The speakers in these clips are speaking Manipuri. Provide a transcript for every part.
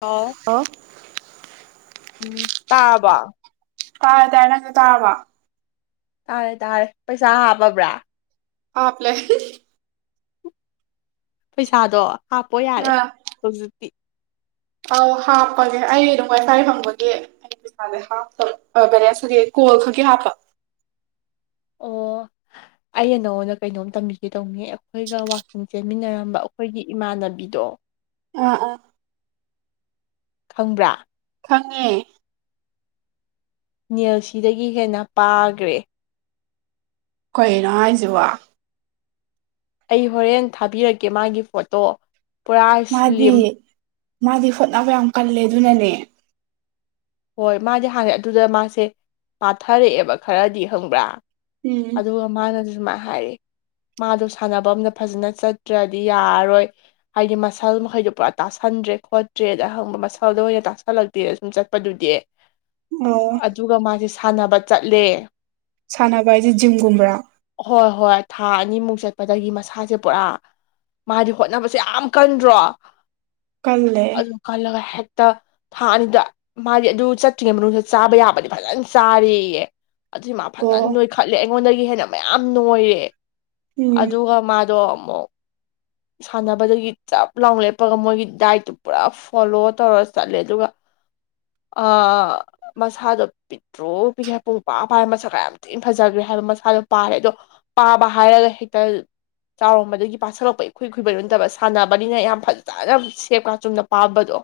ꯑ ꯑꯣ ꯎꯝ ꯇꯥꯕ ꯀꯥ ꯇꯅ ꯇꯥꯕ ꯇꯥꯔꯦ ꯇꯥꯔꯦ ꯄꯩꯁꯥ ꯍꯥꯞꯄꯕ꯭ꯔꯥ ꯂ ꯄꯩꯁꯥꯗꯣ ꯍꯥꯞꯄ ꯌꯥꯔꯦ ꯑꯥ ꯍꯧꯖꯤꯛꯇꯤ ꯑꯧ ꯍꯥꯞꯄꯒꯦ ꯑꯩ ꯑꯗꯨꯝ ꯉꯁꯥꯏ ꯐꯪꯕꯒꯤ ꯦ ꯍꯥꯞꯄꯕꯔꯦ ꯁꯒꯤ ꯀꯣꯜ ꯈꯛꯦ ꯍꯥꯞꯄ ꯑꯣ ꯑꯩ ꯅꯉꯣꯟꯗ ꯀꯩꯅꯣꯝ ꯇꯝꯕꯤꯒꯦ ꯇꯧꯅꯤ ꯑꯩꯈꯣꯏꯒ ꯋꯥꯛꯀꯤꯡ ꯆꯦꯟꯃꯤꯟꯅꯔꯝꯕ ꯑꯩꯈꯣꯏꯒꯤ ꯏꯃꯥꯟꯅꯕꯤꯗꯣ ꯑꯥ ꯑꯥ ꯈꯪꯕ꯭ꯔꯥ ꯈꯪꯉꯦ ꯌꯦꯜꯁꯤꯗꯒꯤ ꯍꯦꯟꯅ ꯄꯥꯈ꯭ꯔꯦ ꯀꯅꯣ ꯍꯥꯏꯖꯕ ꯑꯩ ꯍꯣꯔꯦꯟ ꯊꯥꯕꯤꯔꯛꯀꯦ ꯃꯥꯒꯤ ꯐꯣꯇꯣ ꯄꯨꯔꯥ ꯃꯥꯗꯤ ꯁꯂꯤꯝ ꯃꯥꯗꯤ ꯍꯣꯠꯅꯕ ꯌꯥꯝ ꯀꯜꯂꯦ ꯑꯗꯨꯅꯅꯦ ꯍꯣꯏ ꯃꯥꯗꯤ ꯍꯥꯟꯅ ꯑꯗꯨꯗ ꯃꯥꯁꯦ ꯄꯥꯊꯔꯛꯑꯦꯕ ꯈꯔꯗꯤ ꯍꯪꯕ꯭ꯔꯥ ꯎꯝ ꯑꯗꯨꯒ ꯃꯥꯅꯁꯨ ꯁꯃ ꯍꯥꯏꯔꯤ ꯃꯥꯗꯣ ꯁꯥꯟꯅꯕ ꯑꯝꯗ ꯐꯖꯅ ꯆꯠꯇ꯭ꯔꯗꯤ ꯌꯥꯔꯔꯣꯏ ꯍꯥꯏꯗꯤ ꯃꯁꯜ ꯃꯈꯩꯗꯨꯣ ꯄꯨꯔꯥ ꯇꯥꯥꯟ ꯈꯪꯗ꯭ꯔꯦ ꯈꯣꯠꯇ꯭ꯔꯦꯗ ꯑꯪꯕ ꯃꯁꯥꯗ ꯑꯣꯏꯅ ꯇꯥꯛꯁꯜꯂꯛꯇꯦꯗ ꯁꯨꯝ ꯆ ꯆꯄꯗꯨꯗꯤ ꯑꯣ ꯑꯗꯨꯒ ꯃꯥꯁꯦ ꯁꯥꯟꯅꯕ ꯆꯠꯂꯦ ꯁꯥꯟꯅꯕ ꯍꯥꯏꯁꯦ ꯖꯤꯝꯒꯨꯝꯕ꯭ꯔꯥ ꯍꯣꯏ ꯍꯣꯏ ꯊꯥꯏ ꯑꯅꯤꯃꯨꯛ ꯆꯠꯄꯗꯒꯤ ꯃꯁꯥꯁꯦ ꯄꯨꯔꯥ ꯃꯥꯗꯤ ꯍꯣꯠꯅꯕꯁꯦ ꯌꯥꯝ ꯀꯟꯗ꯭ꯔꯣ ꯀꯜꯂꯦ ꯑꯗꯨ ꯈꯜꯂꯒ ꯍꯦꯛꯇ ꯊꯥ ꯑꯅꯤꯗ ꯃꯥꯗꯤ ꯑꯗꯨ ꯆꯠꯇ꯭ꯔꯤꯉꯩ ꯃꯅꯨꯡꯗ ꯆꯥꯕ ꯌꯥꯕꯗꯤ ꯐꯖꯅ ꯆꯥꯔꯌꯦ ꯑꯗꯨ ꯃꯥ ꯑꯣ ꯐꯖꯅ ꯅꯣꯏꯈꯠꯂꯦ ꯑꯩꯉꯣꯟꯗꯒꯤ ꯍꯦꯟꯅ ꯃꯌꯥꯝ ꯅꯣꯏꯔꯦ ꯎꯝ ꯑꯗꯨꯒ ꯃꯥꯗꯣ [inaudible] ꯁꯥꯟꯅꯕꯗꯒꯤ ꯆꯞ ꯂꯥꯎ ꯂꯦꯞꯄꯒ ꯃꯣꯏꯒꯤ ꯗꯥꯏꯠꯇꯨ ꯄꯨꯔꯥ ꯐꯣꯂꯣ ꯇꯧꯔ ꯆꯠꯂꯦ ꯑꯗꯨꯒ ꯑ ꯃꯁꯥꯗꯣ ꯄꯤꯗ꯭ꯔꯣ ꯄꯤꯒꯦ ꯍꯥꯏ ꯄꯨꯡ ꯄꯥ ꯄꯥꯏ ꯃꯁꯥ ꯀ ꯌꯥꯝ ꯊꯤꯅ ꯐꯖꯈ꯭ꯔꯦ ꯍꯥꯏ ꯃꯁꯥꯗꯣ ꯄꯥꯔꯦ ꯑꯗꯣ ꯄꯥꯕ ꯍꯥꯏꯔꯒ ꯍꯦꯛꯇ ꯆꯥꯎꯔꯝꯕꯗꯒꯤ ꯄꯥꯁꯤꯜꯂꯛꯄꯩ ꯑꯩꯈꯏ ꯈꯨꯕꯩꯂꯣꯟꯠꯇꯕ ꯁꯥꯟꯅꯕꯅꯤꯅ ꯌꯥꯝ ꯐꯖꯅ ꯁꯦꯞꯀꯥ ꯆꯨꯝꯅ ꯄꯥꯝꯕꯗꯣ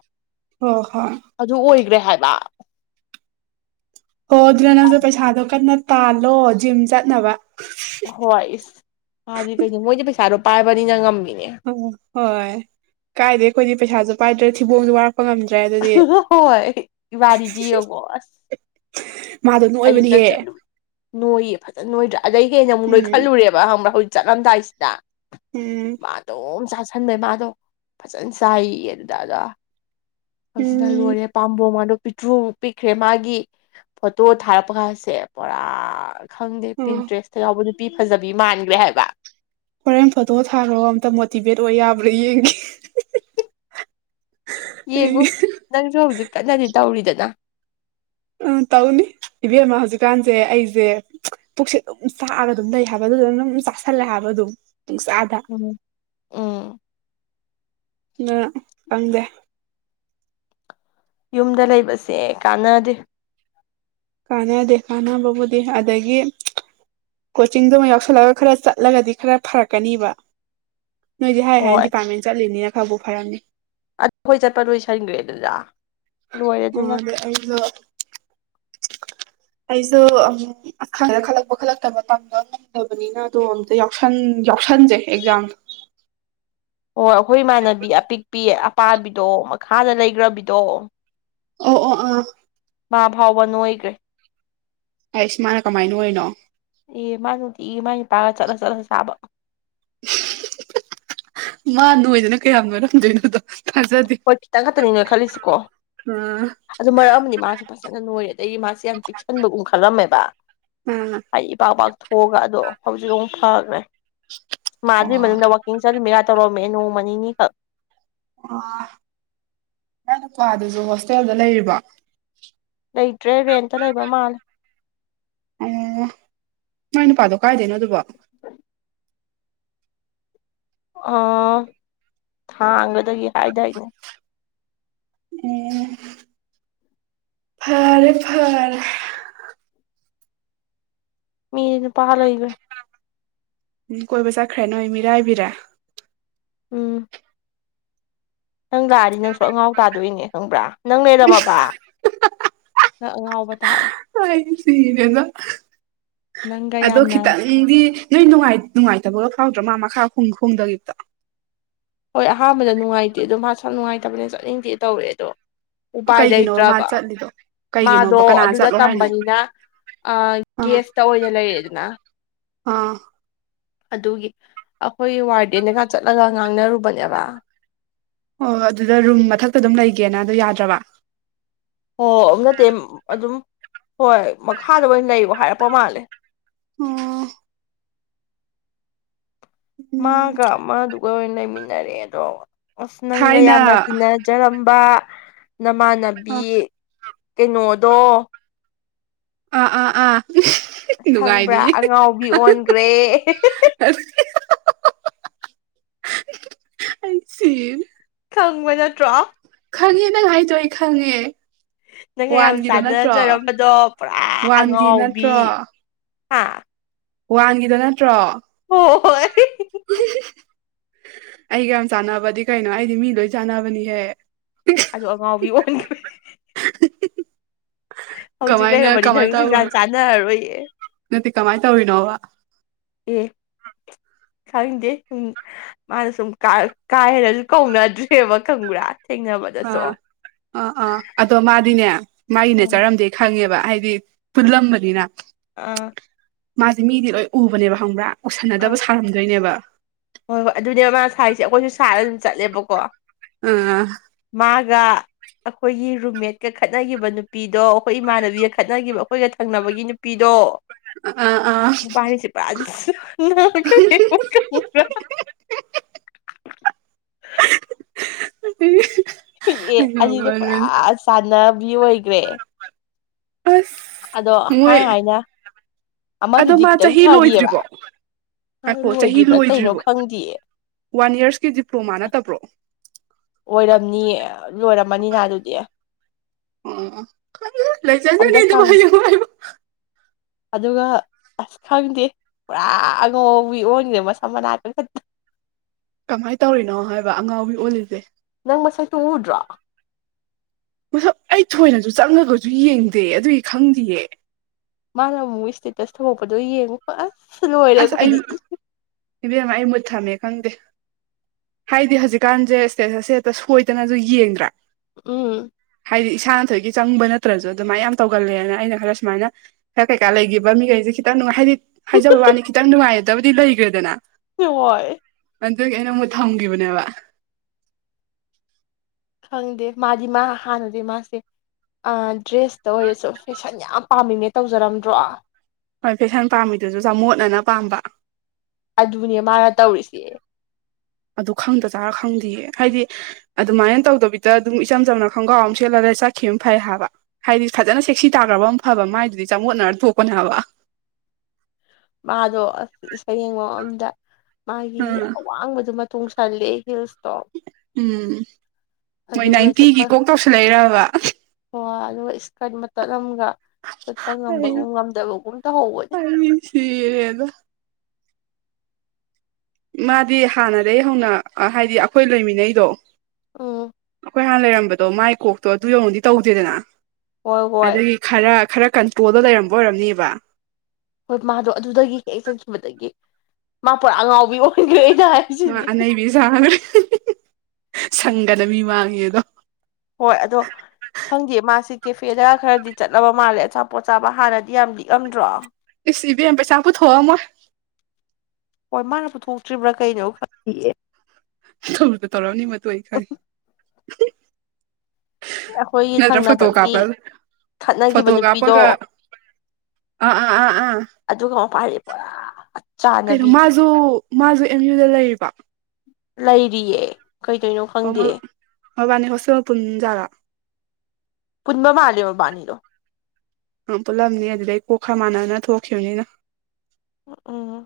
ꯍꯣ ꯍꯣꯏ ꯑꯗꯨ ꯑꯣꯏꯈ꯭ꯔꯦ ꯍꯥꯏꯕ ꯑꯣꯣ ꯑꯗꯨꯅ ꯅꯪꯁꯨꯣ ꯄꯩꯁꯥꯗꯣ ꯀꯟꯅ ꯇꯥꯜꯂꯣ ꯖꯤꯝ ꯆꯠꯅꯕ ꯍꯣꯏ ꯏꯁ ꯐꯗꯤ ꯀꯩꯅ ꯃꯣꯏꯗꯤꯦ ꯄꯩꯁꯥꯗꯣ ꯄꯥꯏꯕꯅꯤꯅ ꯉꯝꯃꯦ ꯑꯣ ꯍꯣꯏ ꯀꯥꯏꯗ ꯑꯩꯈꯣꯏꯗꯤ ꯄꯩꯁꯥꯁꯨ ꯄꯥꯏꯗ꯭ꯔꯒ ꯊꯤꯕꯣꯡꯁꯨ ꯋꯥꯔꯛꯄ ꯉꯝꯗ ꯍꯣꯏꯣꯏ ꯋꯥꯔꯤꯔꯤꯗꯤꯣꯕꯁ ꯃꯥꯗꯣ ꯑꯌꯨꯛꯇ ꯅꯣꯛꯑꯣꯏꯕꯅꯤꯍꯦ ꯆꯠꯂꯨꯔꯦ ꯅꯣꯏꯌꯦ ꯐꯖꯅ ꯅꯣꯏꯗ꯭ꯔꯥ ꯑꯗꯩ ꯍꯦꯟꯅ ꯑꯃꯨꯛ ꯎꯝ ꯅꯣꯏꯈꯠꯂꯨꯔꯦꯕ ꯍꯪꯕ꯭ꯔꯥ ꯍꯧꯖꯤꯛ ꯆꯠꯂꯝꯗꯥꯏꯁꯤꯗ ꯎꯝ ꯃꯥꯗꯣꯝ ꯁꯥ ꯈꯟꯕꯩ ꯃꯥꯗꯣ ꯐꯖꯅ ꯆꯥꯏꯌꯦ ꯑꯗꯨꯗ ꯑꯗ ꯇꯥꯗ ꯎꯝ ꯂꯔ ꯄꯥꯝꯕ ꯃꯥꯥꯗꯨ ꯄꯤꯊ꯭ꯔꯨ ꯄꯤꯛꯈ꯭ꯔꯦ ꯃꯥꯒꯤ ꯐꯣꯇꯣ ꯊꯥꯔꯛꯄ ꯀꯁꯦ ꯄꯨꯔꯥ ꯈꯪꯗꯦ ꯑꯣ ꯄꯟꯇ꯭ꯔꯦꯁꯇ ꯌꯥꯎꯕ ꯅꯨꯄꯤ ꯐꯖꯕꯤ ꯃꯥꯟꯈ꯭ꯔꯦ ꯍꯥꯏꯕ ꯍꯣꯔꯦꯟ ꯐꯣꯇꯣ ꯊꯥꯈ꯭ꯔꯣ ꯑꯝꯇ ꯃꯣꯇꯤꯚꯦꯠ ꯑꯣꯏ ꯌꯥꯕ꯭ꯔꯥ ꯌꯦꯡ ꯌꯦꯡꯉꯣ ꯅꯪꯁꯨ ꯍꯧꯖꯤꯛ ꯀꯟꯅꯗꯤ ꯇꯧꯔꯤꯗꯅ ꯎ ꯇꯧꯅꯤ ꯏꯕꯦꯝꯃ ꯍꯧꯖꯤꯛꯀꯥꯟꯁꯦ ꯑꯩꯁꯦ ꯄꯨꯛꯁꯦ ꯑꯗꯨꯝ ꯆꯥꯛꯑꯒ ꯑꯗꯨꯝ ꯂꯩ ꯍꯥꯏꯕ ꯑꯗꯨ ꯑꯗꯨꯝ ꯆꯥꯥꯁꯜꯂꯦ ꯍꯥꯏꯕ ꯑꯗꯨꯝ ꯄꯨꯡꯆꯥꯗ ꯎꯝ ꯎꯝ ꯎ ꯐꯪꯗꯦ ꯌꯨꯝꯗ ꯂꯩꯕꯁꯦ ꯀꯥꯟꯅꯗꯦ ꯀꯥꯟꯅꯗꯦ ꯀꯥꯟꯅꯕꯕꯨꯗꯤ ꯑꯗꯒꯤ ꯀꯣꯆꯤꯡꯗꯨꯃ ꯌꯥꯎꯁꯜꯂꯒ ꯈꯔ ꯆꯠꯂꯒꯗꯤ ꯈꯔ ꯐꯔꯛꯀꯅꯤꯕ ꯅꯣꯏꯗꯤ ꯍꯥꯏ ꯍꯥꯏꯅ ꯍꯣꯏ ꯗꯤꯄꯥꯔꯠꯃꯦꯟ ꯆꯠꯂꯤꯅꯤꯅ ꯈꯔꯕꯨꯥꯎ ꯐꯔꯝꯅꯤ ꯑꯗꯨ ꯑꯩꯈꯣꯏ ꯆꯠꯄ ꯂꯣꯏꯁꯤꯟꯈ꯭ꯔꯦ ꯑꯗꯨꯗ ꯂꯣꯏꯔꯦ ꯑꯣ ꯑꯗꯨꯅ ꯑꯗ [unintelligible] ꯑꯩꯁꯨꯨꯥꯏꯗ ꯈꯜꯂꯛꯄ ꯈꯠꯂꯛꯇꯕ ꯇꯝꯕ ꯉꯝꯗꯕꯅꯤꯅ ꯑꯗꯣ ꯑꯝꯇ ꯌꯥꯎꯁꯟ ꯎꯝ ꯌꯥꯎꯁꯟꯖꯦ ꯑꯦꯛꯖꯥꯝ [unintelligible] ꯑꯣ ꯑꯩꯈꯣꯏ ꯏꯃꯥꯟꯅꯕꯤ ꯑꯄꯤꯛꯄꯤ ꯑꯄꯥꯕꯤꯗꯣ ꯃꯈꯥꯗ ꯂꯩꯈ꯭ꯔꯕꯤꯗꯣ ꯑꯣ ꯑꯣ ꯑ ꯃꯥ ꯐꯥꯎꯕ ꯅꯣꯏꯈ꯭ꯔꯦ ꯑꯩ ꯏꯁꯃꯅ ꯀꯃꯥꯏꯅ ꯑꯣꯏꯔꯤꯅꯣ ꯑꯦ ꯃꯥ ꯅꯨꯡꯇꯤ ꯃꯥꯒꯤꯄꯥꯒ ꯆꯠꯂ ꯆꯠꯂ ꯆꯥꯕ ꯃꯥꯅꯣꯣꯏꯗꯅ ꯀꯌꯥꯝ ꯉꯔꯝꯗꯣꯏꯅꯣꯗꯣ ꯍꯣꯏ ꯈꯤꯇꯪ ꯈꯛꯇꯅꯤꯅꯦ ꯈꯜꯂꯤꯁꯤꯀꯣ ꯑ ꯑꯗꯨ ꯃꯔꯛ ꯑꯃꯅꯤ ꯃꯥꯁꯨ ꯐꯖꯅ ꯅꯣꯏꯔꯦ ꯑꯗꯒꯤ ꯃꯥꯁꯦ ꯌꯥꯝ ꯄꯤꯛꯁꯟꯕꯒꯨꯝ ꯈꯜꯂꯝꯃꯦꯕ ꯑ ꯑꯩ ꯏꯄꯥꯛ ꯄꯄꯥꯛꯥꯛ ꯊꯣꯛꯑꯒ ꯑꯗꯣ ꯍꯧꯖꯤꯛ ꯐꯈ꯭ꯔꯦ ꯃꯥ ꯑꯗꯨꯏ ꯑꯣ ꯃꯅꯨꯡꯗ ꯋꯥꯋꯥꯛꯀꯤꯡ ꯆꯠꯂꯤꯃꯤꯒ ꯇꯧꯔꯝꯃꯦ ꯅꯣꯡꯃ ꯅꯤꯅꯤꯈꯛ ꯑ ꯏꯅꯥ ꯅꯨꯄꯥꯗꯨꯁꯨ ꯍꯣꯁꯇꯦꯜꯗ ꯂꯩꯔꯤꯕ ꯂꯩꯇ꯭ꯔꯦ ꯔꯦꯟꯇ ꯂꯩꯕ ꯃꯥꯜꯂꯦ ꯑꯣ ꯃꯣꯏ ꯅꯨꯄꯥꯗꯣ ꯀꯥꯏꯗꯣꯏꯅꯣ ꯑꯗꯨꯕꯣ ꯑꯣ ꯊꯥꯡꯒꯒꯦ ꯍꯥꯏꯗꯥꯏꯅꯦ ꯎꯝ ꯐꯔꯦ ꯐꯔꯦ ꯃꯤꯔꯤꯅ ꯄꯥ ꯂꯣꯏꯒ ꯎꯝ ꯀꯣꯏꯕ ꯆꯠꯈ꯭ꯔꯦ ꯅꯣꯏ ꯏ ꯃꯤꯔꯥ ꯍꯥꯏꯕꯤꯔꯥ ꯎꯝ ꯅꯪ ꯂꯥꯛꯑꯗꯤ ꯅꯪꯁꯨ ꯑꯉꯥꯎ ꯇꯥꯗꯣꯏꯅꯦ ꯈꯪꯕ꯭ꯔꯥ ꯅꯪ ꯂꯩꯔꯝꯃꯕ ꯅꯪ ꯑ ꯉꯥꯎꯕ ꯇꯥꯔꯦ ꯁꯤꯅꯦꯅ ꯅꯪꯒ ꯑꯗꯣ ꯌꯥꯝꯅ ꯈꯤꯇꯪꯗꯤ ꯅꯣꯏꯅꯨꯡ ꯅꯨꯡꯉꯥꯏꯇꯕꯒ ꯐꯥꯎꯗ꯭ꯔꯣ ꯃꯥ ꯃꯥ ꯥ ꯈꯣꯡꯈꯣꯡꯗꯒꯤꯇ ꯍꯣꯏ ꯑꯍꯥꯟꯕꯗ ꯅꯨꯡꯉꯥꯏꯇꯦ ꯑꯗꯣ ꯃꯥ ꯁ ꯅꯨꯡꯉꯥꯏꯇꯕꯅꯦ ꯆꯠꯅꯤꯡꯗꯦ ꯇꯧꯔꯦ ꯑꯗꯣ ꯎꯄꯥꯏ ꯀꯩꯒꯤꯅꯣꯕ ꯃꯥ ꯂꯩꯇ꯭ꯔꯕ ꯆꯠꯂꯤꯗꯣ ꯀꯩꯒꯤꯅꯣꯕ ꯃꯥꯗꯣ ꯀꯅꯥ ꯑꯗꯨꯗ ꯆꯠꯂꯣ ꯍꯥꯏꯅꯣ ꯇꯝꯕꯅꯤꯅ ꯑ ꯑꯥ ꯒꯦꯁꯇ ꯑꯣꯏꯅ ꯂꯩꯔꯦꯗꯅ ꯑꯥ ꯑꯗꯨꯒꯤ ꯑꯩꯈꯣꯏ ꯋꯥꯔꯗꯦꯟꯗꯒ ꯆꯠꯂꯒ ꯉꯥꯡꯅꯔꯨꯕꯅꯦꯕ ꯍꯣꯏꯣꯏ ꯑꯗꯨꯗ ꯔꯨꯝ ꯃꯊꯛꯇ ꯑꯗꯨꯝ ꯂꯩꯒꯦꯅ ꯑꯗꯨ ꯌꯥꯗ꯭ꯔꯕ ꯍꯣꯏ ꯑꯗꯨ ꯅꯠꯇꯦ ꯑꯗꯨꯝ ꯍꯣꯏ ꯃꯈꯥꯗ ꯑꯣꯏꯅ ꯂꯩꯕ ꯍꯥꯏꯔꯛꯄ ꯃꯥꯜꯂꯦ ꯎꯝ ꯎꯝ ꯃꯥꯒ ꯑꯃꯗꯨꯒ ꯑꯣꯏꯅ ꯂꯩꯃꯤꯟꯅꯔꯦ ꯑꯗꯣ ꯑꯁ ꯅꯪꯒ ꯊꯥꯏꯅ ꯌꯥꯝꯅ ꯇꯤꯟꯅꯖꯔꯝꯕ ꯑꯥ ꯅꯃꯥꯟꯅꯕꯤ ꯀꯩꯅꯣꯗꯣ ꯑ ꯑꯥ ꯑꯥ ꯈꯪꯕ꯭ꯔꯥ ꯅꯨꯡꯉꯥꯏꯅꯤꯌꯦ ꯑꯉꯥꯎꯕꯤ ꯑꯣꯟꯈ꯭ꯔꯦ ꯑꯩꯆ ꯈꯪꯕ ꯅꯠꯇ꯭ꯔꯣ ꯈꯪꯉꯦ ꯅꯪ ꯍꯥꯏꯗꯣꯏ ꯑꯩ ꯈꯪꯉꯦ ꯅꯪꯒ ꯌꯥꯝ ꯋꯥꯟꯒꯤꯗꯣ ꯅꯠꯇ꯭ꯔꯣ ꯆꯥꯟꯅꯖꯔꯝꯕꯗꯣ ꯄꯨꯔꯥ ꯋꯥꯟꯒꯤ ꯑꯉꯥꯎꯕꯤ ꯅꯠꯇ꯭ꯔꯣ ꯍꯥꯥ ꯋꯥꯟꯒꯤꯗꯣ ꯅꯠꯇ꯭ꯔꯣ ꯍ ꯍꯣꯏ ꯑꯩꯒ ꯌꯥꯝ ꯆꯥꯟꯅꯕꯗꯤ ꯀꯩꯅꯣ ꯑꯩꯗꯤ ꯃꯤ ꯂꯣꯏ ꯆꯥꯟꯅꯕꯅꯤꯍꯦ ꯑꯗꯨ ꯑꯉꯥꯎꯕꯤ ꯑꯣꯏ ꯀꯃꯥꯏꯅ ꯂꯩꯔꯝꯃꯗꯤ ꯀꯃꯥꯏ ꯅꯪ ꯇ ꯁꯨꯡꯆꯥꯟ ꯆꯥꯟꯅꯔꯔꯣꯏꯌꯦ ꯀꯃꯥꯏꯅ ꯇꯧꯔꯤꯅꯣꯕ ꯎꯝ ꯈꯪꯗꯦ ꯁꯨꯝ ꯃꯥꯅ ꯁꯨꯝ ꯀꯥꯏ ꯍꯔꯁꯨ ꯀꯧꯅꯗ꯭ꯔꯦꯕ ꯈꯪꯕ꯭ꯔꯥ ꯊꯦꯡꯅꯕꯗꯁꯨ ꯑꯥ ꯑꯥ ꯑꯥ ꯑꯗꯣ ꯃꯥꯗꯤꯅꯦ ꯃꯥꯒꯤꯅꯦ ꯎꯝ ꯆꯥꯔꯝꯗꯦ ꯈꯪꯉꯦꯕ ꯍꯥꯏꯗꯤ ꯐꯜꯂꯝꯕꯅꯤꯅ ꯑꯥ ꯃꯥꯁꯦ ꯃꯤꯗꯤ ꯂꯣꯏ ꯎꯕꯅꯦꯕ ꯍꯪꯕ꯭ꯔꯥ ꯑꯥ ꯑꯣꯁꯟꯅꯗꯕ ꯁꯥꯔꯝꯗꯣꯏꯅꯦꯕ ꯍꯣꯏ ꯍꯣꯏ ꯑꯗꯨꯅꯦꯕ ꯃꯥ ꯁꯔꯤꯁꯦ ꯑꯩꯈꯣꯏꯁꯨ ꯁꯥꯔꯒ ꯑꯗꯨꯝ ꯆꯠꯂꯦꯕꯀꯣ ꯎꯝ ꯉꯥ ꯑꯩꯈꯣꯏꯒꯤ ꯔꯨꯝꯃꯦꯠꯀ ꯈꯠꯅꯈꯤꯕ ꯅꯨꯄꯤꯗꯣ ꯑꯩꯈꯣꯏ ꯏꯃꯥꯟꯅꯕꯤꯒ ꯈꯠꯅꯈꯤꯕ ꯑꯩꯈꯣꯏꯒ ꯊꯪꯅꯕꯒꯤ ꯅꯨꯄꯤꯗꯣ ꯑꯥ ꯑꯥ ꯄꯅꯤꯁꯤ ꯄ ꯎ ꯑꯦ ꯑꯅꯤꯗꯣ ꯄꯨꯔꯥ ꯆꯥꯟꯅꯕꯤ ꯑꯣꯏꯈ꯭ꯔꯦ ꯑꯁ ꯑꯗꯣ ꯍꯥꯏ ꯃꯣꯏ ꯍꯥꯏꯅꯦ ꯑꯗꯣ ꯃꯥ ꯆꯍꯤ ꯂꯣꯏꯗ꯭ꯔꯤꯕꯣ ꯃꯥꯅ ꯍꯥꯏꯈꯣ ꯆꯍꯤ ꯂꯣꯏꯗ꯭ꯔꯤꯕ꯭ꯔꯥ ꯀꯩꯅꯣ ꯂꯣꯏꯗ꯭ꯔꯤꯕꯣ ꯈꯪꯗꯦꯌꯦ ꯋꯥꯟ ꯌꯔꯁꯀꯤ ꯗꯤꯄ꯭ꯂꯣꯃꯥ ꯅꯠꯇꯕ꯭ꯔꯣ ꯑꯣꯏꯔꯝꯅꯤꯌꯦ ꯂꯣꯏꯔꯝꯃꯅꯤꯅ ꯑꯗꯨꯗꯤ ꯑꯣ ꯂꯣꯏ ꯆꯖ ꯅ ꯍꯟꯗꯛ ꯀꯥꯟ ꯑꯗꯨ ꯑꯗꯨꯒ ꯑꯁ ꯈꯪꯗꯦ ꯄꯨꯔꯥ ꯑꯉꯧꯕꯤ ꯑꯣꯏꯟꯈꯦ ꯃꯁꯝ ꯃꯅꯥꯛꯇꯈ ꯀꯃꯥꯏꯅ ꯇꯧꯔꯤꯅꯣ ꯍꯥꯏꯕ ꯑꯉꯥꯎꯕꯤ ꯑꯣꯜꯂꯤꯁꯦ ꯪ ꯃꯁꯥꯏ ꯇ ꯎꯗ꯭ꯔꯥ ꯃꯁꯛ ꯑꯩ ꯊꯣꯏꯅꯁꯨ ꯆꯪꯉꯒꯁꯨ ꯌꯦꯡꯗꯦ ꯑꯗꯨꯒꯤ ꯈꯪꯗꯌꯦ ꯃꯥꯅ ꯑꯃꯨꯛꯒꯤ ꯏꯁꯇꯦꯇꯁ ꯊꯍꯛꯄꯗꯣ ꯌꯦꯡꯉꯨꯀꯣ ꯑꯁ ꯂꯣꯏꯔꯦ ꯑꯁ ꯑꯩ ꯑꯩꯈꯣꯏꯗꯤ ꯏꯕꯦꯝꯃ ꯑꯩ ꯃ ꯊꯃꯦ ꯈꯪꯗꯦ ꯍꯥꯏꯗꯤ ꯍꯧꯖꯤꯛꯀꯥꯟꯁꯦ ꯁꯇꯦꯖ ꯑꯁ ꯍꯦꯛꯇ ꯁꯣꯏꯗꯅꯁꯨ ꯌꯦꯡꯗ꯭ꯔꯥ ꯎꯝ ꯍꯥꯏꯗꯤ ꯏꯁꯥꯅ ꯊꯣꯛꯣꯏꯒꯤ ꯆꯪꯕ ꯅꯠꯇ꯭ꯔꯁꯨ ꯑꯗꯨꯃꯥꯏꯅ ꯌꯥꯝꯅ ꯇꯧꯒꯜꯂꯦꯅ ꯑꯩꯅ ꯈꯔ ꯁꯨꯃꯥꯏꯅ ꯈꯔ ꯀꯩꯀꯥ ꯂꯩꯈꯤꯕ ꯃꯤꯈꯩꯁꯦ ꯈꯤꯇꯪ ꯅꯨꯡꯉꯥꯏ ꯍꯥꯏꯗꯤ ꯍꯥꯏꯖꯕ ꯋꯥꯅꯤ ꯈꯤꯇꯪ ꯅꯨꯡꯉꯥꯏꯖꯗꯕꯗꯤ ꯂꯩꯈ꯭ꯔꯦꯗꯅ ꯍꯣꯏ ꯑꯗꯨꯗꯒꯤ ꯑꯩꯅ ꯑꯃꯨꯛ ꯊꯝꯈꯤꯕꯅꯦꯕ ꯈꯪꯗꯦ ꯃꯥꯗꯤ ꯃꯥ ꯍꯥꯟꯅꯗꯤꯦ ꯃꯥꯁꯦ ꯑ ꯗ꯭ꯔꯦꯁꯇ ꯑꯣꯏꯔꯁꯨ ꯐꯦꯁꯟ ꯌꯥꯝ ꯄꯥꯝꯃꯤꯅꯦ ꯇꯧꯖꯔꯝꯗ꯭ꯔꯣ ꯍꯣꯏ ꯐꯦꯁꯟ ꯄꯥꯝꯃꯤꯗꯨꯁꯨ ꯆ ꯃꯣꯠꯅꯅ ꯄꯥꯝꯕ ꯑꯗꯨꯅꯦ ꯃꯥꯅ ꯇꯧꯔꯤꯁꯦ ꯑꯗꯨ ꯈꯪꯗ ꯆꯥꯔ ꯈꯪꯗꯦꯌꯦ ꯍꯥꯏꯗꯤ ꯑꯗꯨꯃꯥꯏꯅ ꯇꯧꯗꯕꯤꯗ ꯑꯗꯨꯝ ꯏꯆꯝ ꯆꯝꯅ ꯈꯣꯡꯒ꯭ꯔꯥꯎ ꯑꯃ ꯁꯦꯠꯂ ꯆꯠꯈꯤꯕ ꯑꯃ ꯐꯩ ꯍꯥꯏꯕ ꯍꯥꯏꯗꯤ ꯐꯖꯅ ꯁꯦꯛꯁꯤ ꯇꯥꯈ꯭ꯔꯕ ꯑꯃ ꯐꯕ ꯃꯥꯏꯗꯨꯗꯤ ꯆꯃꯣꯠꯅꯔ ꯇꯣꯛꯄꯅꯦ ꯍꯥꯏꯕ ꯃꯥꯗꯣ ꯑꯁ ꯏꯁꯩ ꯌꯦꯡꯉꯣ ꯑꯝꯗ ꯃꯥꯒꯤ ꯎꯝ ꯑꯋꯥꯡꯕꯗ ꯃꯇꯨꯡꯣꯡꯁꯜꯂꯦ ꯍꯤꯜꯁ ꯎꯝ ꯅꯣꯏ ꯅꯥꯏꯟꯇꯤꯒꯤ ꯀꯣꯛꯇꯧꯁꯨ ꯂꯩꯔꯕ ꯑꯣ ꯑꯗꯨꯒ ꯏꯁꯀꯔꯠ ꯃꯇꯜ ꯑꯃꯒ ꯆꯠꯄ ꯉꯝꯕꯒꯨꯝ ꯉꯝꯗꯕꯒꯨꯝ ꯇꯧꯍꯧꯕꯅꯦ ꯁꯤꯔ ꯑꯗ ꯃꯥꯗꯤ ꯍꯥꯟꯅꯗꯒꯤ ꯍꯧꯅ ꯍꯥꯏꯗꯤ ꯑꯩꯈꯣꯏ ꯂꯣꯏꯃꯤꯟꯅꯩꯗꯣ ꯎꯝ ꯑꯩꯈꯣꯏ ꯍꯥꯟꯅ ꯂꯩꯔꯝꯕꯗꯣ ꯃꯥꯏ ꯀꯣꯛꯇꯣ ꯑꯗꯨ ꯌꯧꯉꯨꯗꯤ ꯇꯧꯗꯦꯗꯅ ꯍꯣꯏ ꯍꯣꯏ ꯑꯗꯨꯗꯒꯤ ꯈꯔ ꯈꯔ ꯀꯟꯇ꯭ꯔꯣꯜꯗ ꯂꯩꯔꯝꯕ ꯑꯣꯏꯔꯝꯅꯦꯕ ꯍꯣꯏ ꯃꯥꯗꯣ ꯑꯗꯨꯗꯒꯤ ꯍꯦꯛꯦꯛ ꯆꯪꯈꯤꯕꯗꯒꯤ ꯃꯥ ꯄꯨꯔꯥ ꯑꯉꯥꯎꯕꯤ ꯑꯣꯏꯈ꯭ꯔꯦ ꯑ ꯑꯅꯩꯕꯤ ꯁꯥꯈ꯭ꯔꯦ ꯁꯪꯒꯅ ꯃꯤ ꯃꯥꯡꯉꯦ ꯑꯗꯣ ꯍꯣꯏ ꯑꯗꯣ ꯈꯪꯗꯦ ꯃꯥꯁꯤꯦ ꯀꯦꯐꯦꯗ ꯈꯔꯗꯤ ꯆꯠꯂꯕ ꯃꯥꯜꯂꯦ ꯑꯆꯥꯄꯣꯠ ꯆꯆꯥꯕ ꯍꯥꯟꯅꯗꯤ ꯌꯥꯝ ꯂꯤꯛꯑꯝꯗ꯭ꯔꯣ ꯁꯤꯕꯤ ꯑꯦꯝ ꯄꯩꯁꯥ ꯍꯥꯨ ꯊ ꯃ ꯍꯣꯏ ꯃꯥꯅ ꯄꯨꯊꯣꯛꯇ꯭ꯔꯤꯕ꯭ꯔꯥ ꯀꯩꯅꯣ ꯈꯪ ꯊꯛꯇ ꯇꯧꯔꯑꯅꯤ ꯃ ꯑꯩ ꯈꯥꯏ ꯑꯩꯈꯣꯏꯒꯤ ꯅꯠꯇ꯭ꯔ ꯐꯣꯇꯣ ꯊꯪꯅꯕꯒꯤ ꯀꯥꯞꯄꯒ ꯈꯠꯅꯈꯤꯕ ꯐꯣꯇꯣ ꯅꯨꯄꯤꯗꯣ ꯀꯥꯞꯄꯒ ꯑꯥ ꯑꯥ ꯑꯥ ꯑꯥ ꯑꯗꯨꯒ ꯃꯄꯥꯗꯤ ꯄꯨꯔꯥ ꯈꯩꯅ ꯆꯥꯟꯅꯕꯤ ꯃꯥꯁꯨ ꯃꯥꯁꯨꯦ ꯑꯦꯝ ꯌꯨꯗ ꯂꯩꯔꯤꯕ ꯂꯩꯔꯤꯌꯦ ꯀꯩꯗꯣꯏꯅꯣ ꯑꯣ ꯈꯪꯗꯦ ꯃꯣꯏ ꯃꯕꯥꯅꯤ ꯍꯣꯁꯇꯦꯜ ꯄꯨꯟꯖꯔ ꯀꯨꯟꯕ ꯃꯥ ꯑꯂꯕꯕꯥꯅꯤ ꯂꯣ ꯑꯪ ꯄꯨꯜꯂꯝꯅꯤ ꯑꯗꯨꯗꯩ ꯀꯣꯛ ꯈ ꯃꯥꯟꯅꯅ ꯊꯣꯛꯈꯤꯕꯅꯤꯅ ꯎꯝ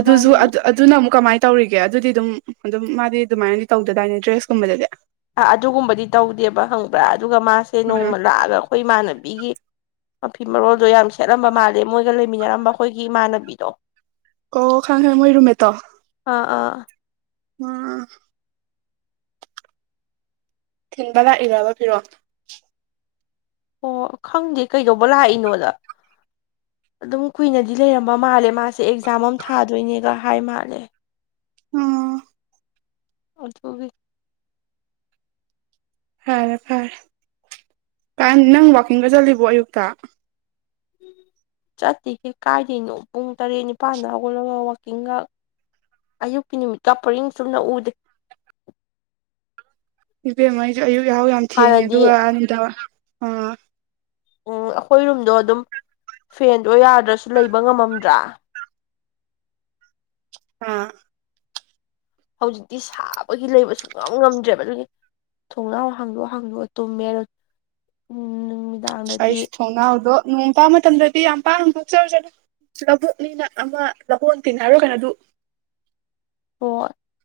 ꯑꯗꯨꯁꯨ ꯑꯗꯨ ꯑꯗꯨꯅ ꯑꯃꯨꯛ ꯀꯃꯥꯏꯅ ꯇꯧꯔꯤꯒꯦ ꯑꯗꯨꯗꯤ ꯑꯗꯨꯝ ꯑꯗꯨꯝ ꯃꯥꯗꯤ ꯑꯗꯨꯃꯥꯏꯅꯗꯤ ꯇꯧꯗꯗꯥꯏꯅꯦ ꯗ꯭ꯔꯦꯁꯀꯨꯝꯕꯗꯗꯤ ꯑꯗꯨꯒꯨꯝꯕꯗꯤ ꯇꯧꯗꯦꯕ ꯍꯪꯕ꯭ꯔꯥ ꯑꯗꯨꯒ ꯃꯥꯁꯦ ꯎꯝ ꯅꯣꯡꯃ ꯂꯥꯛꯑꯒ ꯑꯩꯈꯣꯏ ꯏꯃꯥꯟꯅꯕꯤ ꯅꯨꯄꯤꯒꯤ ꯃꯐꯤ ꯃꯔꯣꯜꯗꯣ ꯌꯥꯝ ꯁꯦꯠꯂꯝꯕ ꯃꯥꯜꯂꯦ ꯃꯣꯏꯒ ꯂꯩꯃꯤꯟꯅꯔꯝꯕ ꯑꯩꯈꯣꯏꯒꯤ ꯏꯃꯥꯟꯅꯕꯤꯗꯣ ꯑꯣ ꯈꯪ ꯈꯉ ꯃꯣꯏ ꯔꯨꯝꯃꯦꯠꯇꯣ ꯑꯥ ꯑꯥ ꯑꯥ ꯊꯤꯟꯕ ꯂꯥꯛꯏꯔꯕ ꯐꯤꯔꯣ ꯑꯣ ꯈꯪꯗꯦ ꯀꯩꯗꯧꯕ ꯂꯥꯛꯏꯅꯣꯗ ꯑꯗꯨꯝ ꯀꯨꯏꯅꯗꯤ ꯂꯩꯔꯝꯕ ꯃꯥꯜꯂꯦ ꯃꯥꯁꯦ ꯑꯦꯛꯖꯥꯝ ꯑꯃ ꯊꯥꯗꯣꯏꯅꯦꯒ ꯍꯥꯏ ꯃꯥꯜꯂꯦ ꯎꯝ ꯑꯣꯁꯨꯒ ꯐꯔꯦ ꯐꯔꯦ ꯅꯪ ꯋꯥꯛꯀꯤꯡꯒ ꯆꯠꯂꯤꯕꯣ ꯑꯌꯨꯛꯇ ꯆꯠꯇꯒꯦ ꯀꯥꯏꯗꯅꯣ ꯄꯨꯡ ꯇꯔꯦꯠ ꯅꯤꯄꯥꯜꯗ ꯍꯧꯒꯠꯂꯒ ꯋꯥꯛꯀꯤꯡꯒ ꯑꯌꯨꯛꯀꯤ ꯅꯨꯃꯤꯠꯀ ꯄꯔꯤꯡ ꯆꯨꯝꯅ ꯎꯗꯦ ꯏꯕꯦꯝꯃ ꯑꯩꯁꯨ ꯑꯌꯨꯛ ꯌꯥꯍꯥꯎ ꯌꯥꯝ ꯊꯦꯡꯉꯦ ꯍꯥꯟꯅꯗꯤ ꯑꯗꯨꯒ ꯑꯗ ꯑ ꯎꯝ ꯑꯩꯈꯣꯏ ꯔꯨꯝꯗꯣ ꯑꯗꯨꯝ ꯐꯦꯟꯗꯣ ꯌꯥꯗ꯭ꯔꯁꯨ ꯂꯩꯕ ꯉꯝꯃꯝꯗ꯭ꯔꯥ ꯑꯥ ꯍꯧꯖꯤꯛꯇꯤ ꯁꯥꯕꯒꯤ ꯂꯩꯕꯁꯨ ꯉꯝ ꯉꯝꯗ꯭ꯔꯦꯕ ꯑꯗꯨꯒꯤ ꯊꯣꯡꯅꯥꯎ ꯍꯥꯡꯗꯣꯛꯑꯣ ꯍꯥꯡꯗꯣꯛꯑꯣ ꯇꯨꯝꯃꯦꯔꯣ ꯎꯝ ꯑꯩꯁꯨ ꯊꯣꯡꯅꯥꯎꯗꯣ ꯅꯣꯡ ꯇꯥꯕ ꯃꯇꯝꯗꯗꯤ ꯌꯥꯝ ꯄꯥꯅ ꯊꯣꯛꯣꯛꯆꯔꯨꯁꯅ ꯂꯕꯣꯛꯅꯤꯅ ꯑꯃ ꯂꯕꯛ ꯇꯤꯟꯅꯔꯣ ꯀꯩꯅ ꯑꯗꯨ [unintelligible] ꯑꯣ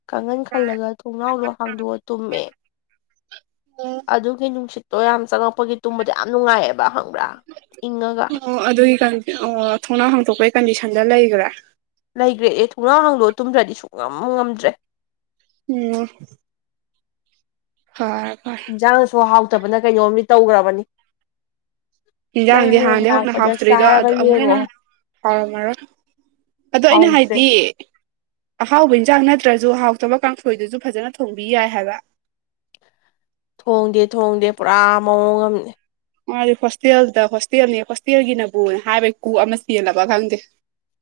ꯀꯥꯡꯍꯟ ꯈꯜꯂꯒ ꯊꯣꯡꯅꯥꯎꯗꯣ ꯍꯥꯡꯗꯣꯛꯑ ꯇꯨꯝꯃꯦ ꯑꯗꯨꯒꯤ ꯅꯨꯡꯁꯤꯠꯇꯣ ꯌꯥꯝ ꯆꯪꯉꯛꯄꯒꯤ ꯇꯨꯝꯕꯗꯣ ꯌꯥꯝ ꯅꯨꯡꯉꯥꯏꯑꯕ ꯈꯪꯕ꯭ꯔꯥ ꯏꯪꯉꯒ ꯑꯣ ꯑꯗꯨꯒꯤ ꯑꯣ ꯊꯣꯡꯅꯥ ꯍꯥꯡꯇꯣꯛꯄꯒꯤ ꯀꯟꯗꯤꯁꯟꯗ ꯂꯩꯈ꯭ꯔꯦ ꯂꯩꯈ꯭ꯔꯦ ꯑꯦ ꯊꯣꯡꯅꯥꯥꯡ ꯍꯥꯡꯗꯣꯛ ꯇꯨꯝꯗ꯭ꯔꯗꯤ ꯁꯨꯡ ꯉꯝ ꯉꯝꯗ꯭ꯔꯦ ꯎꯝ ꯍ ꯏꯟꯁꯥꯡꯁꯨ ꯍꯥꯎꯇꯕꯅ ꯀꯩꯅꯣꯝ ꯇꯧꯈ꯭ꯔꯕꯅꯤ ꯅꯪ ꯍꯤꯟꯖꯥꯡꯗꯤ ꯍꯌꯦꯡ ꯍꯥꯟꯅꯗꯤ ꯍꯧꯅ ꯂꯥꯛꯄꯗ ꯍꯥꯎꯇ꯭ꯔꯤꯗ ꯆꯥꯔꯒ ꯑꯗꯣ ꯑꯃꯨꯛ ꯌꯦꯡꯉꯣ ꯍꯟꯅ ꯍꯥꯎꯔꯝꯃꯔꯣꯏ ꯑꯗꯣ ꯑꯩꯅ ꯍꯥꯎꯇ꯭ꯔꯦ ꯍꯥꯏꯗꯤ ꯑꯍꯥꯎꯕ ꯏꯟꯁꯥꯡ ꯅꯠꯇ꯭ꯔꯁꯨ ꯍꯥꯎꯇꯕ ꯀꯥꯡꯊꯣꯏꯗꯨꯁꯨ ꯐꯖꯅ ꯊꯣꯡꯕꯤ ꯌꯥꯏ ꯍꯥꯏꯕ ꯊꯣꯡꯗꯦ ꯊꯣꯡꯗꯦ ꯄꯨꯔꯥ ꯃꯑꯣꯡ ꯑꯃ ꯃꯥꯗꯤ ꯍꯣꯁꯇꯦꯜꯗ ꯍꯣꯁꯇꯦꯜꯅꯤ ꯍꯣꯁꯇꯦꯜꯒꯤꯅꯕꯨ ꯍꯥꯏꯕꯩ ꯀꯨ ꯑꯃ ꯆꯦꯜꯂꯕ ꯈꯪꯗꯦ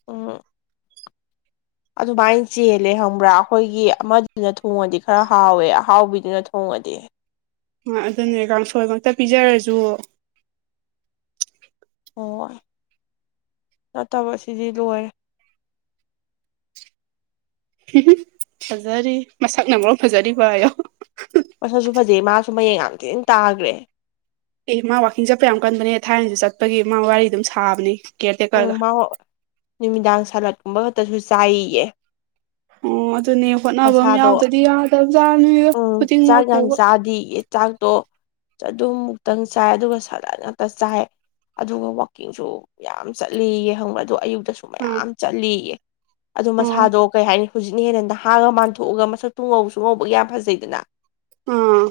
ꯑ ꯑꯗꯨꯃꯥꯏꯅ ꯆꯦꯜꯂꯦ ꯍꯪꯕ꯭ꯔꯥ ꯑꯩꯈꯣꯏꯒꯤ ꯑꯃꯗꯨꯅ ꯊꯣꯡꯉꯗꯤ ꯈꯔ ꯍꯥꯎꯋꯦ ꯑꯍꯥꯎꯕꯤꯗꯨꯅ ꯊꯣꯡ ꯃ ꯑꯗꯨꯅꯦ ꯀꯥꯡꯐꯣꯏ ꯈꯛꯇ ꯄꯤꯖꯔꯁꯨ ꯍꯣꯏ ꯅꯠꯇꯕ ꯁꯤꯗꯤ ꯂꯣꯏꯔꯦ [unintelligible] ꯐꯖꯔꯤ ꯃꯁꯛꯅ ꯃꯔꯣ ꯐꯖꯔꯤꯕ ꯑꯌꯧ ꯃꯁꯁꯨ ꯐꯖꯩ ꯃꯥꯁꯨ ꯃꯌꯦꯛꯡ ꯌꯥꯝ ꯊꯤꯅ ꯇꯥꯈ꯭ꯔꯦ ꯑꯦ ꯃꯥ ꯋꯥꯛꯀꯤꯡ ꯆꯠꯄ ꯌꯥꯝ ꯀꯟꯕꯅꯦ ꯊꯥꯏꯅꯁꯨ ꯆꯠꯄꯒꯤ ꯃꯥ ꯋꯥꯔꯤ ꯑꯗꯨꯝ ꯁꯥꯕꯅꯦ ꯀꯦꯔꯇ ꯎꯝ ꯀꯑꯒ ꯃꯥ ꯅꯨꯃꯤꯗꯥꯡ ꯁꯂꯠꯀꯨꯝꯕ ꯈꯛꯇꯁꯨ ꯆꯥꯏꯌꯦ ꯑꯣ ꯑꯗꯨꯅꯦ ꯍꯣꯠꯅꯕ ꯑꯃ ꯃꯁꯥꯗꯣ ꯌꯥꯎꯗꯗꯤ ꯌꯥꯗꯕꯖꯥ ꯅꯣꯏ ꯈꯨꯗꯤꯡꯃꯛꯄꯨꯕ ꯍꯥꯏꯗꯤꯒꯤ ꯆꯥꯛꯇꯣ ꯑꯗꯨꯝ ꯃꯨꯛꯇꯪ ꯆꯥꯏ ꯑꯗꯨꯒ ꯁꯗꯟ ꯉꯥꯛꯇ ꯆꯥꯏ ꯑꯗꯨꯒ ꯋꯥꯋꯥꯛꯀꯤꯡꯁꯨ ꯌꯥꯝ ꯆꯠꯂꯤꯌꯦ ꯈꯪꯕ꯭ꯔ ꯑꯗꯣ ꯑꯌꯨꯛꯇꯁꯨ ꯑꯥ ꯃꯌꯥꯝ ꯆꯠꯂꯤꯌꯦ ꯑꯗꯨꯗ ꯑꯣ ꯃꯁꯥꯗꯣ ꯀꯩ ꯍꯥꯏꯅꯤ ꯍꯧꯖꯤꯛꯅ ꯍꯦꯟꯅ ꯅꯍꯥꯡꯑꯒ ꯃꯥꯟꯊꯣꯛꯑꯒ ꯃꯁꯛꯇꯨ ꯉꯧꯁꯨ ꯉꯧꯕꯒꯤ ꯌꯥꯝ ꯐꯖꯩꯗꯅ ꯑꯥ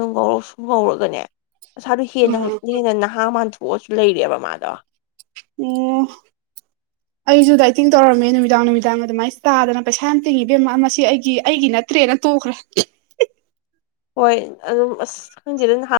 ꯉꯧꯔ ꯁꯨꯝ ꯉꯧꯔꯒꯅꯦ ꯉꯁꯥ ꯍꯦ ꯑꯥ ꯍꯧꯖꯤ ꯍꯦꯟꯅ ꯅꯍꯥ ꯃꯊ ꯄꯣꯠꯁꯨ ꯂꯩꯔꯦꯕ ꯃꯥꯗꯣ ꯎꯝ ꯑꯩꯁꯨ ꯗꯥꯏꯇꯤꯡ ꯇꯧꯔꯝꯃꯦ ꯅꯨꯃꯤꯗꯥꯡ ꯅꯨꯃꯤꯗꯥꯡ ꯑꯗꯨꯃꯥꯏꯅ ꯇꯥꯗꯅ ꯄꯩꯁꯥ ꯌꯥꯝ ꯇꯤꯡꯉꯤꯕ ꯃꯁꯤ ꯑꯩꯒꯤ ꯑꯩꯒꯤꯅ ꯔꯠꯇꯦꯅ ꯇꯨꯈ꯭ꯔꯦ ꯍꯣꯏ ꯑꯗꯨꯝ ꯑꯁ ꯈꯪꯖꯗꯍ